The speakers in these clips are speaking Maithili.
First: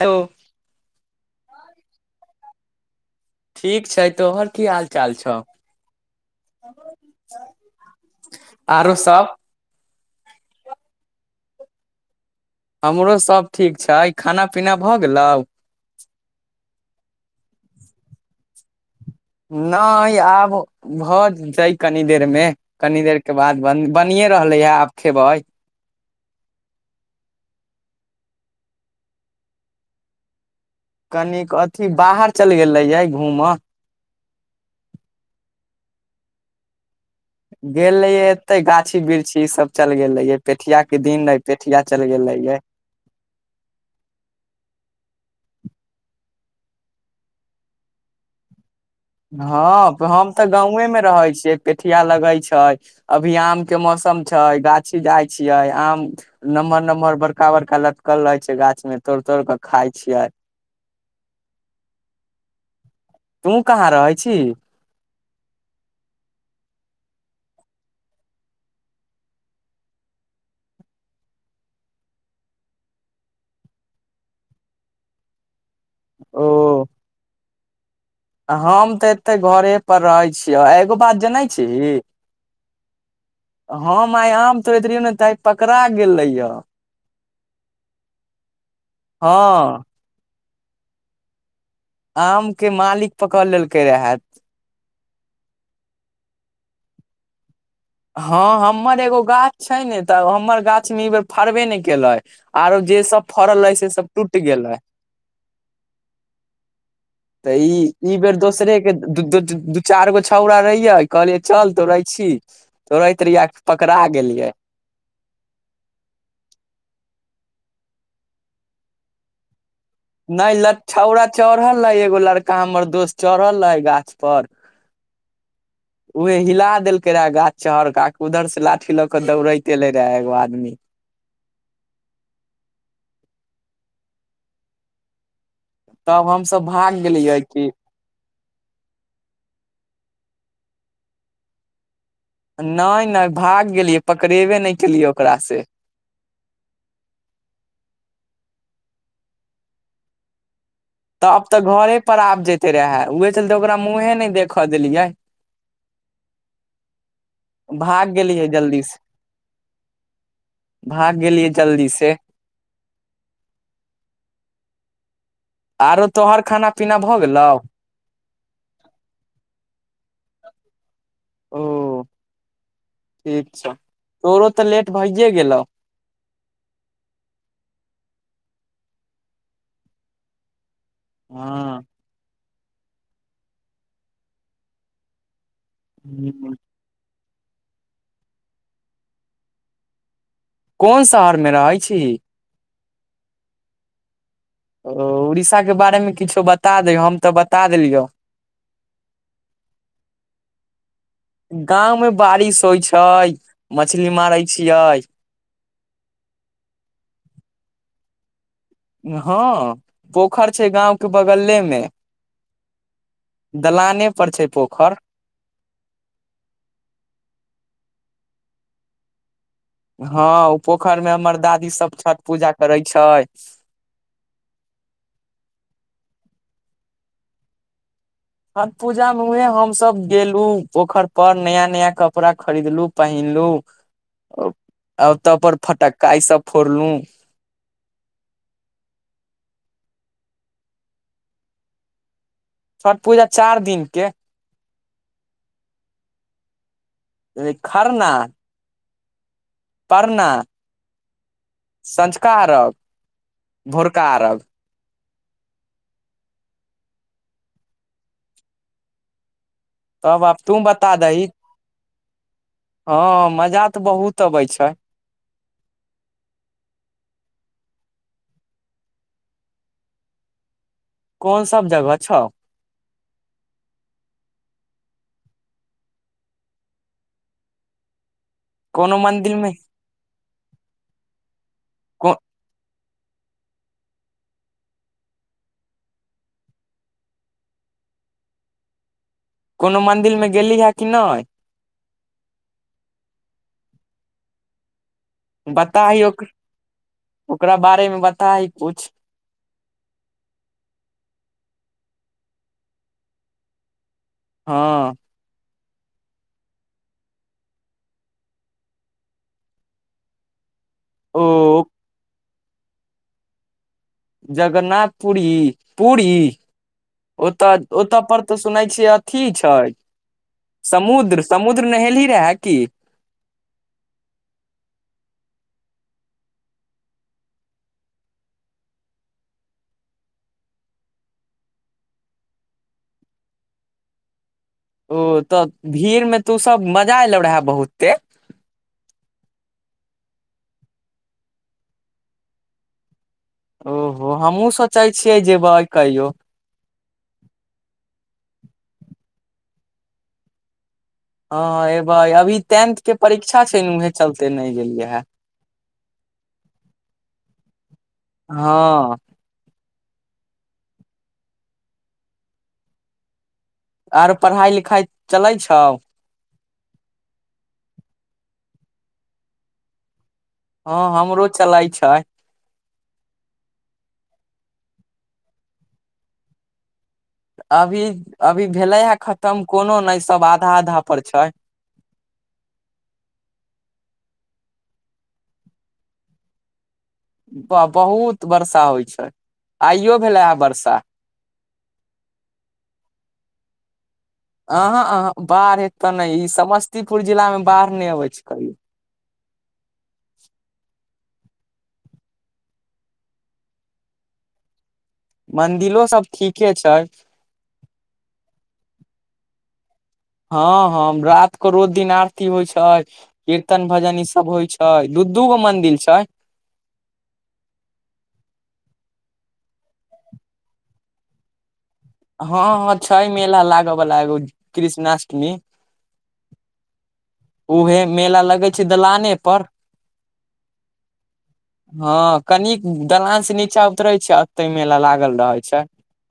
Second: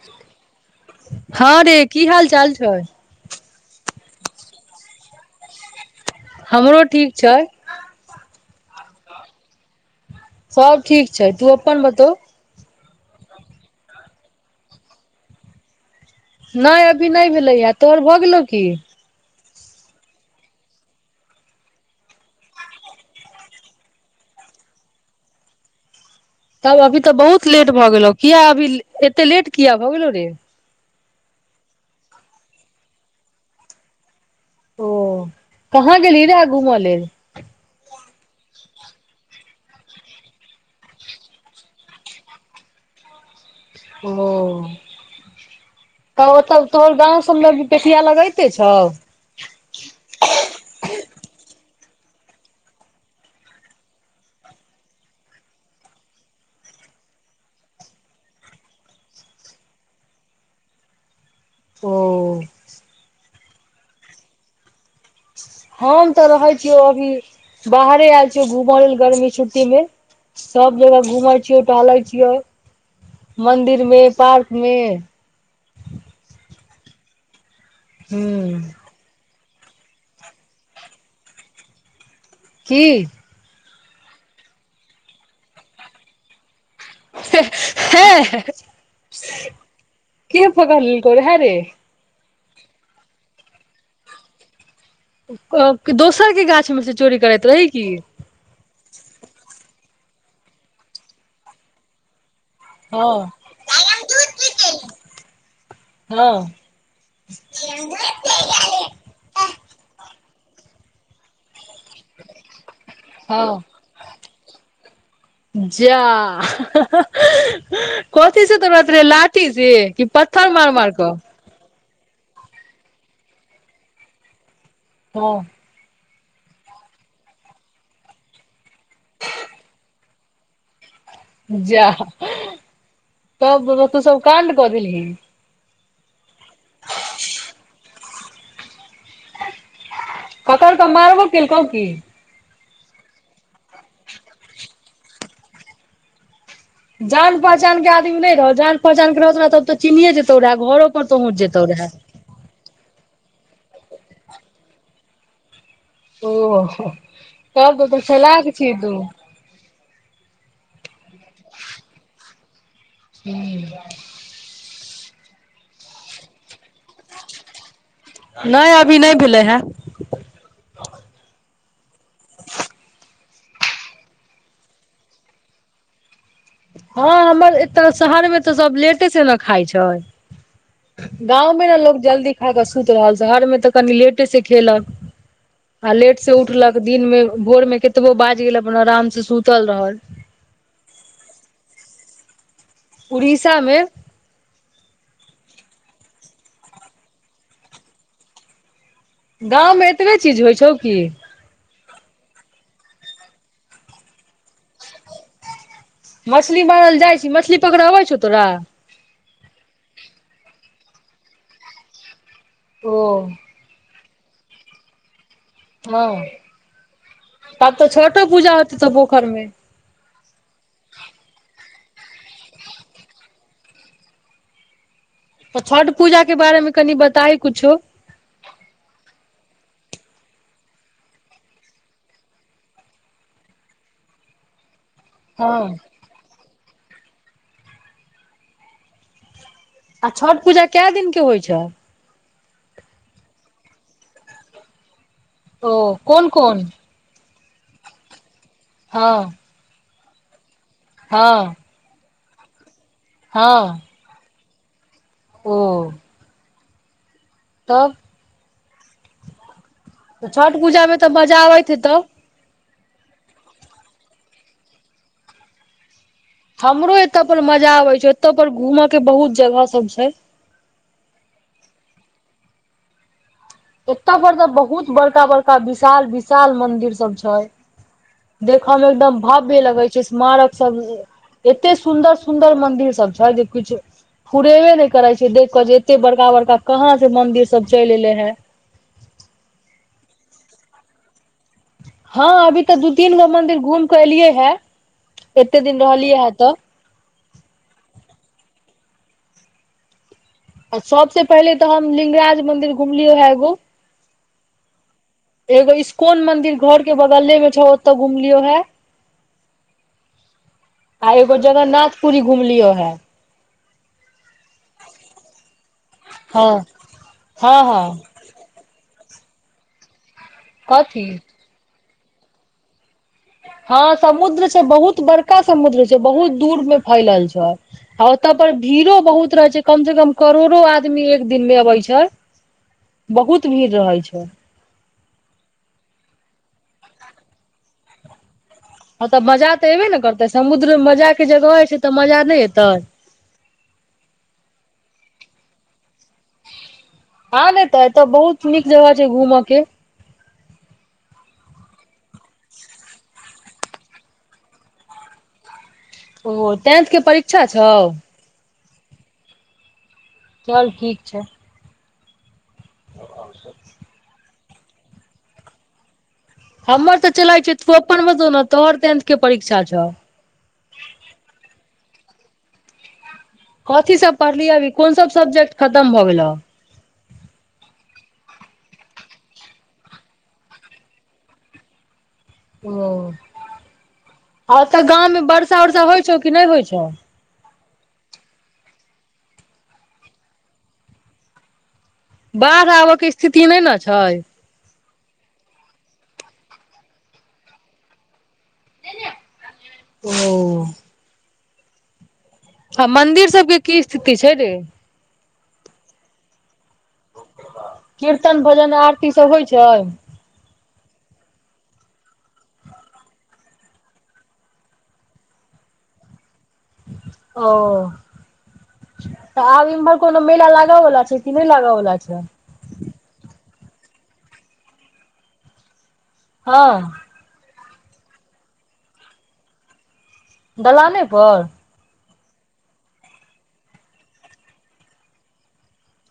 हेलो हैं रे की हाल चाल छै ठीक छै तोहर की हाल चाल छौ। हमरो ठीक छै आरो सभ सभ ठीक छै तू अपन बतउ हमरो सभ ठीक छै खाना पीना भऽ गेलै नहि अभी नहि भेलैया तोहर भऽ गेलौ कि नहि आब भऽ जाय कनी देरमे। कनी देरके बाद बनिए रहलै हे आब खेबै तब अभी तऽ बहुत लेट भ गेलो किया अभी एते लेट किया भऽ गेलौ रे कनिक अथी बाहर चलि गेलैयै घूम म ओ कहाँ गेल गेल रह घूमा लेल गेल रहिये एते गाछी वृक्षी ई सभ चल गेल रेये पेठिया के दिन रहे पेठिया चल गेल रेये ओ। तऽ ओतऽ तोहर गाव सभ ल पेठिया लगैते छौ ह हम तऽ गाेमे रहै छियै पेठिया लगे छै अभी आम के मौसम छै गाछी जाइ छियै आम। नमहर नमहर बड़का बड़का लटकल रहे छै गाछ मे तोड़ तोड़ के खाय छियै ओ। तू कहाँ रहै छी। हम तऽ रहे छियो अभी बाहरे आयल छिय घूम लेल गर्मी छुट्टी मे सभ जगह घुम छियै टहले छियै मंदिर मे पार्क मे ओ। हूँ हम तऽ एते घरे पर रहै छियै एगो बात जनै छी। कि हम आइ आम थोड़ेत रहिौ ने तऽ आइ पकड़ा गेले य हँ। ह के पकार करे ह रे आम के मालिक पकड़ लेलकै रहै। दोसर के गाछ मे से चोरी करैत रही कि ह हमर एगो गाछ छै ने तऽ हमर गाछ मे ई बेर फरबे ने केले आरो जे सभ हँ फड़ल है से सभ टूटि गेल है ह त ई। इ बेर दोसरे के दू चारि गो छौरा रहिये कहलिये चल तो रहे छी तोड़ैत रहिया हँ पकड़ा गेलियै [inaudible] जा कोथी से तोराति लाठी से पत्थर नहि मार ल मार कऽ छौड़ा चढ़ल रहे एगो लड़का हमर दोस्त चढ़ल रहे गाछ पर। हँ। उह हिला देलकै रहे गाछ चहर क उधर से लाठी लऽ के दौड़ेत एले द एगो आदमी। जा त तू सभ कंन्द कऽ देल्ही तब हमसभ भाग गेलियै कि पकर के मर्बो कल्को कि नहि नहि भाग गेलियै पकड़ेबे नहि केलियै ओकरा से। जान पहचान के आदमी नहि रहौ जान पहचान के रहौ तोरा तब तऽ चिनिए जेतौ रह घरो पर पहुँच तब तऽ जेतौ रहै घरे पर आब जते रहे उह चलते ओकरा मुँहे नहि देखऽ देलियै। ओ तब तऽ भाग गेलियै चलाक छईही जल्दी तु से भाग गेलियै जल्दी से। हू। आरो तोहर खाना पीना भऽ गेलौ। नहि अभी नहि भेलै ह ओ। ठीक छौ तोरो तऽ लेट भइए गेलौ। हँ हमर एतऽ शहर मे तऽ सभ लेटे से ने खाय छै गावमे ने हँ लोको जल्दी खा कऽ सुति रहल शहरमे तऽ कनि लेटे से खेलक आ लेट से हूँ। उठलक दिन मे भोर मे कतबो बाज गेल अपन आराम से सुतल रहल कोन शहर मे रहैत छी उड़ीसा मे ओ उड़ीसा के बारेमे किछो बता हम तऽ बता देलियै गाव मे एतब चीज होइ छौ कि गाव मे बारिश होइ छै मछली मारै छियै। मछली बारल जाइ छी मछली पकड़बै छौ तोरा। हँ पोखरि छै गाव के बगले मे ओ। दलाने पर छै पोखर ह तब तऽ छोटो पूजा होती तऽ पोखार मे हँ ओ पोखरि मे हमर दादी सभ छठ पूजा करै छै त छठ पूजा के बारेमे कनि बताइ किुछो हठ पूजा मे हु हमसभ गेलु पोखरि पर नया नया कपड़ा खरीदलु पहिनलू आ तब हँ पर फटक्का ई सभ फोड़लु आ छठ पूजा क दिन के होइ छै छठ पूजा चारि दिन के ओ कोन कोन। खरना हँ। बना। ह सँझका अरब भोरका अरब। ओ। तब। तब तऽ आब छठ तू बता पूजामे तऽ दही मजा आबैत हेतौ ह मजा तऽ बहुत अबे छै हमरो एत पर मजा आबे छै एतय पर घूमऽ के बहुत जगह सभ छै कोन सभ जगह छौ एत पर तऽ बहुत बड़का बड़का विशाल विशाल मंदिर सभ छै देखऽ मे कोनो एकदम मंदिर मे भव्य लगे छै स्मारक सभ एते को सुन्दर सुन्दर मंदिर सभ छै जे किुछु हुरेबे नहि करे छै देख कऽ जे एते बड़का बड़का कहाँ से मंदिर सभ चल एले है कोनो मंदिर मे गेली हे कि नै हँ अभी तऽ दू तीन गो मंदिर घूम कऽ एलियए है बताही ओ [inaudible] ओकरा बारेमे बताही कुछ सबसे पहिले तऽ हम लिंगराज मंदिर घुमलियो है एगो हँ एगो इस्कोन मंदिर घर केँ बगले में छौ ओते घुमलियो है [inaudible] आ एगो ओ जागरनाथपुरी घुम लियो हैं जगन्नाथ पुरी पूरी हँ [inaudible] ओतऽ हँ ओतऽ हँ पर ओत सुनै छियै अथी छै कथी समुद्र समुद्र नहेलही रहै की हँ समुद्र छै बहुत बड़का समुद्र छै बहुत दूर में फैलल छै आ ओतऽ पर भीड़ो बहुत रहे छै कम से कम करोड़ो आदमी एक दिन में अबै छै बहुत भीड़ रहै छै ओ तऽ भीड़ में तो सब मजा एलौ रहे बहुते हँ तऽ मजा तऽ एयबे नै करतै समुद्र मजा केँ जगह हइ छै तऽ मजा नै एतै ओहो हमहुँ सोचै छियै जेबै कहियो आ नऽ तऽ एतऽ बहुत नीक जगह छै घूम केँ हँ ऐबै अभी टेंथ केँ परीक्षा छै न उहे चलते नहि गेलियै है ओ टेंथ केँ परीक्षा छै हँ चल ठीक छै [unintelligible] और पढ़ाइ लिखाइ चलै छौ हमर तऽ चलै छ तु अपन बता न तोहर टेंथ कऽ परीक्षा छौ हँ हमरो चलै छै कथी सब पढ़लिय अभी कोन सब सब्जेक्ट खतम भऽ गेलो अभी अभी भेले है खतम कोनो नै सब आधा आधा पर छै ओ [inaudible] ओत गाँव मे वर्षा उर्षा होइ छौ कि नहि होइ छौ बा बहुत वर्षा होइ छै [inaudible] आइयो भेले है बर्षा बाढ़ आबय कऽ स्थिति नहि न छै अह अह बाढ़ ऐत ऽ ने ई समस्तीपुर जिला म बाढ़ नहि अबै छै कहि [unintelligible] हँ मंदिर सब केँ की स्थिति छै रे मंदिरो सब ठीके छै कीर्तन भजन आरती सब होइ छै हँ हँ रात कऽ रोज दिन आरती होइ छै कीर्तन भजन ई सब होइ छै दू दू गो मंदिर छै ओ तऽ आब इम्हर कोनो मेला लग वला छै कि नहि लगव वला छै हँ हँ छै मेला लाग बाला एगो कृष्णाष्टमी हँ उहे मेला लगै छै दलाने पर दलाने पर हँ कनि दलान से नीचा उतरे छै अते मेला लागल रहै छै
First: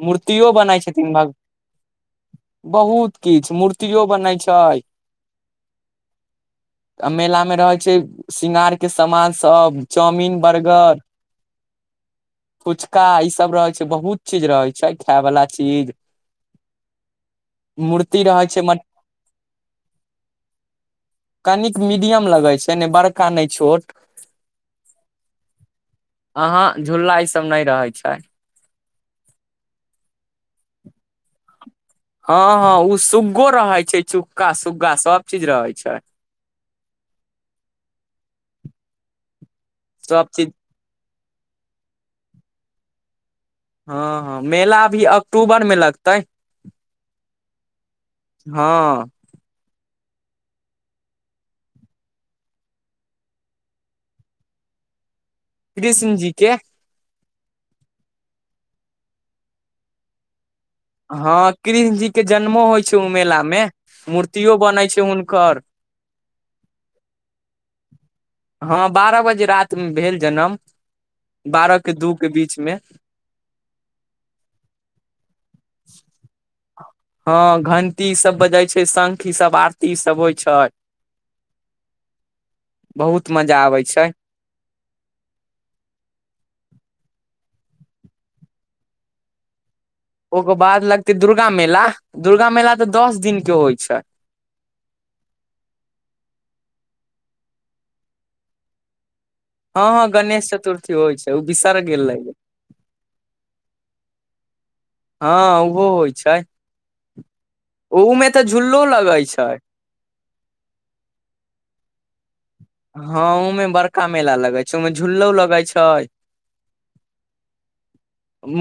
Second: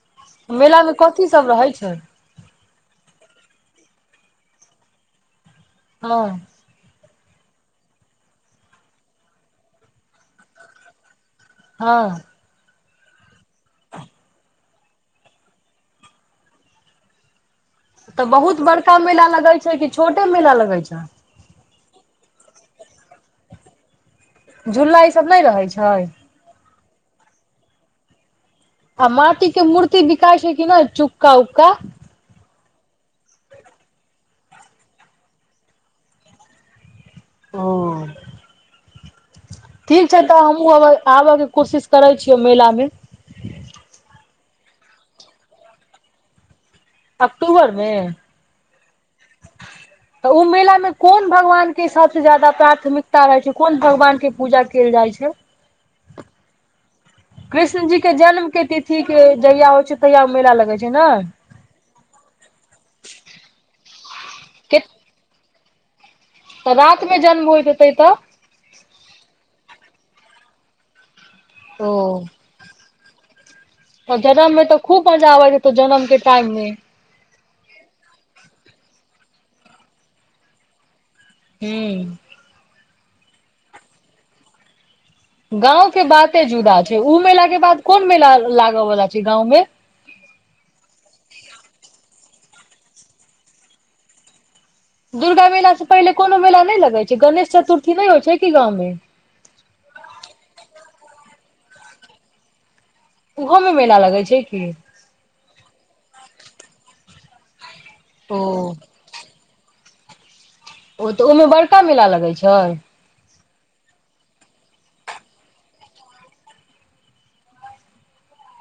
मूर्तियो बनाइ मेला मे छथिन कथी भग सब रहै छै [inaudible] बहुत किछु मूर्तियो बनै छै हँ आ मेलामे रहै छै शृंगारके सामान सब चाउमिन बर्गर हँ फुचका ई सब रहै छै बहुत चीज रहेै छै खाय वला चीज। मूर्ति तऽ रहै छै बहुत बड़का मेला लगै छै कि छोटे मेला लगै छै। कनिक मीडियम लगै छै नै बड़का नै छोट। झूला ई सब नै रहै छै। अहाँ झूला ईसभ नै रहै छै। आ माटी के मूर्ति बिकाइ छै कि नै चुक्का उक्का। हँ हँ उ सुग्गो रहै छै चुग्का सुग्गा सब चीज रहै छै। ओ, ठीक छै सब तऽ चीज हमहुँ अबै। आब के कोशिश करै छियै मेला मे। हँ हँ मेला अभी अक्टूबर मे लगतै अक्टूबरमे हँ तऽ उ मेला मे कोन भगवान के सबसे ज्यादा प्राथमिकता रहै छै कोन भगवान के पूजा केल जाइ छै। कृष्णजी के कृष्ण जी के जन्म के तिथि के जहिया होइ छै तहिया उ मेला लगै छै। ने हँ कृष्ण जी के जन्मो होइ छै उ मेला मे मूर्ति र्तियो के बनै छै हुनकर। तऽ रात मे जन्म होइत होतै तऽ। हँ बारह बजे रातमे भेल जनम बारहके दू के बीचमे तऽ जनम मे तऽ खूब मजा आबैत हेतौ जनम के टाइम मे। हँ घंटी सब बजै छै शंख ईसभ आरती सब होइ छै। हूँ बहुत मजा आबै छै। गाँंव के बाते जुदा छै उ मेला के बाद कोन मेला लागऽ बला छै गाँंव मे। ओके बाद लगतै दुर्गा मेला दुर्गा मेला तऽ दस दिन के होइ छै। दुर्गा मेलाँ से पहिले कोनो मेला नय लगै छै गणेश चतुर्थी नय होइ छै कि गाँवमे। हँ हँ गणेश चतुर्थी होइ छै उ बिसर गेल रहियै। उहो मे मेला लगै छै की। हँ उहो होइ छै, ओ उमे तऽ झुल्लो लगै छै। ओ तऽ ओहिमे बड़का मेला लगै छै। हँं ऊमे बड़का मेला लगे छै ऊमे झूल्लो लगै छै।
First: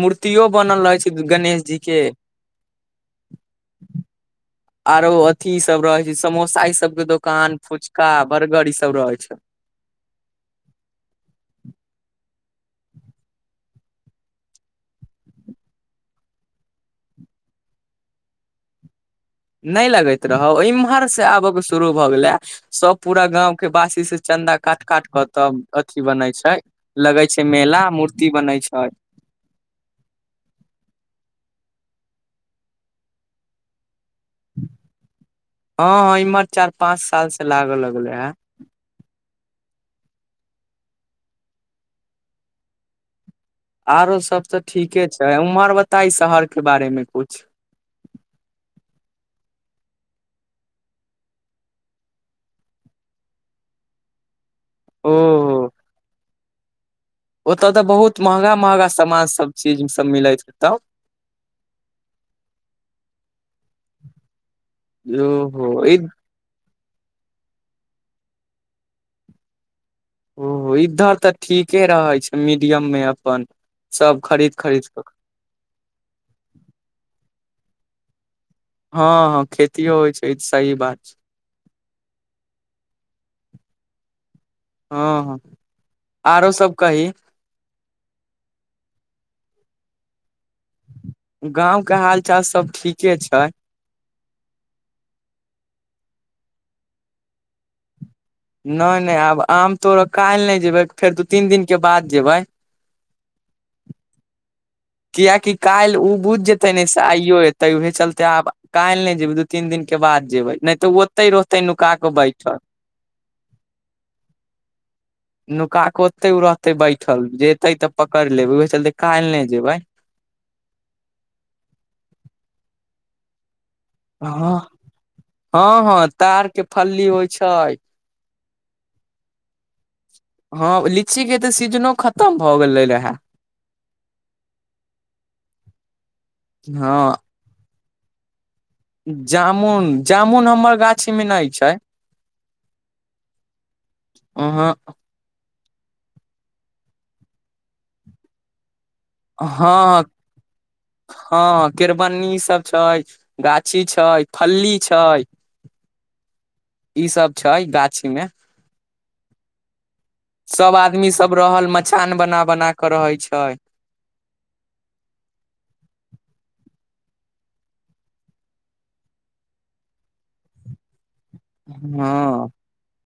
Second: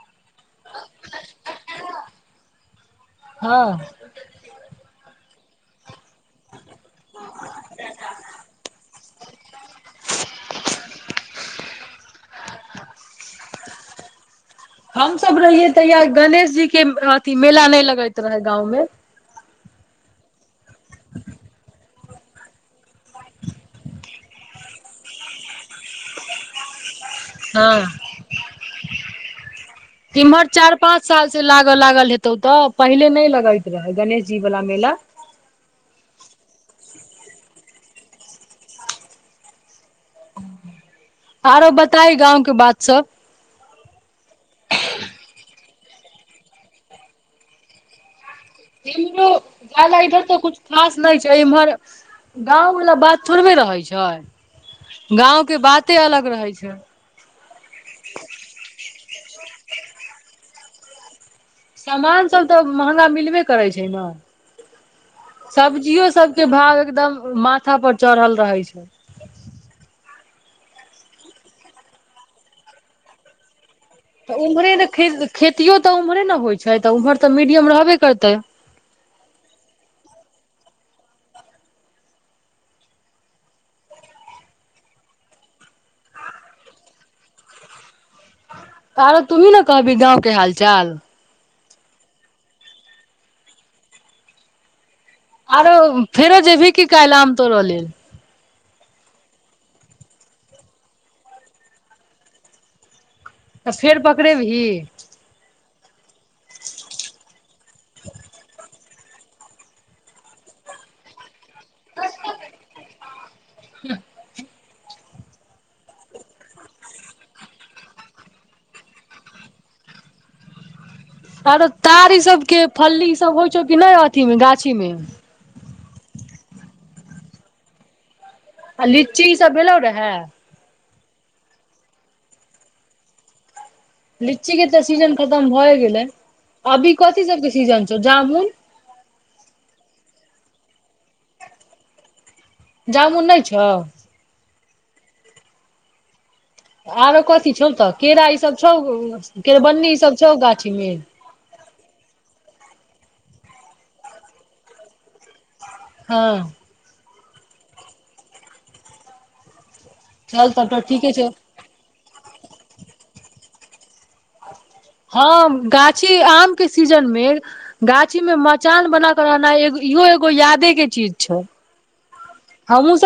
मूर्तियो बनल रहै छै गणेश जी के। हँ आरो अथी सब रहै छै समोसा ई सब के दोकान फुचका बर्गर ई सब रहेै छै। हमसब रहियै तहिया गणेश जी के अथी मेला नय लगैत रहै गाँंव मे। नय लगैत रहौ इम्हर से आब के शुरू। भऽ गेलैए सब पूरा गांव के वासी से चन्दा काट काट के तब अथि बनै छै। लगै छै मेला हँ मूर्ति बनै छै। एम्हर चारि पाँच साल से लागऽ लागल हेतौ तऽ पहिले नय लगैत रहेै गणेश जी वाला मेला। हँ हँ इम्हर चार पाँच साल से लागऽ लगले हे। आरो बताही गाँंव के बात सब। आरो सब तऽ ठीके छै उम्हर बताही शहर के बारे मे कुछ। इमहरो जाला इधर तऽ कुछ खास नहि छै इमहर गाँवबला बात थोड़बे रहै छै ओ [inaudible] गाँव केँ बाते अलग रहे छै ओत तऽ बहुत महंगा महंगा सामान सब चीज सब मिलैत हेतौ समामान सब तऽ महंगा मिलबे करै छै न [inaudible] ओहो ई सब्जियो सब केँ भाव एकदम माथा पर चढ़ल रहे छै ओ इधर तऽ ठीके रहे छै मीडियम मे अपन सब तऽ खरीद उम्हरे ने खरीद कऽ खे खेतियो तऽ ओम्हरे नऽ होइत छै तऽ उम्हर तऽ मीडियम रहबे करतै हँ हँ खेतियों होइ छै ई सही बात छै हँ हँ [inaudible] आरो सब कही सारा तुही न कहबी गाँव केँ हाल चाल गाँव कऽ हाल चाल सब ठीके छै आरो फेरो जेबही की काइल आम तोड़ो लेल नै नै आब आम तोड़ काइल नै जेबै फेर दू तीन दिन केँ बाद जेबै तऽ फेर पकड़े बी ही किआकि काइल ओ बुझ जेतै न से आइयो एतै उहे चलते आब काइल नै जेबै दू तीन दिन कऽ बाद जेबै नहि तऽ ओते रह औतै नुका कऽ बैठल [inaudible] नुका कऽ ओते उ रहते बैठल जेते ऐतै तऽ पकड़ लेबे ओह चलते काइल नै जेबे अरो तारी सब केँ फल्ली ई सब होइ छौ कि नहि अथि मे हँ गाछी मे हँ हँ तार कऽ फल्ली होइ छै आ लिची ई सब भेलै रहै हँ लीची केँ तऽ सीजनो खतम भऽ गेले रहै लीची केँ तऽ सीजन खतम भए गेले अभी हँ कथी सब के सीजन छौ जामुन जामुन जामुन हमर गाछीमे नहि छै जामुन नहि छौ [unintelligible] आरो कथी छौ तऽ केरा ई सब छौ केररबन्नी ई हँ सब छौ गाछी मे हँ केररबनी ई सब छै गाछी छै फल्ली छै हँ इ सब छै गाछी मे चल तब सब तऽ आदमी ठीके छौ सब रहल मचान बना बना कऽ रहे छै हँ गाछी आम केँ सीजन मे गाछी में मचान बना कऽ रहनाइ ए इहो एगो यादे कऽ चीज छौ हँ हमहुँ सब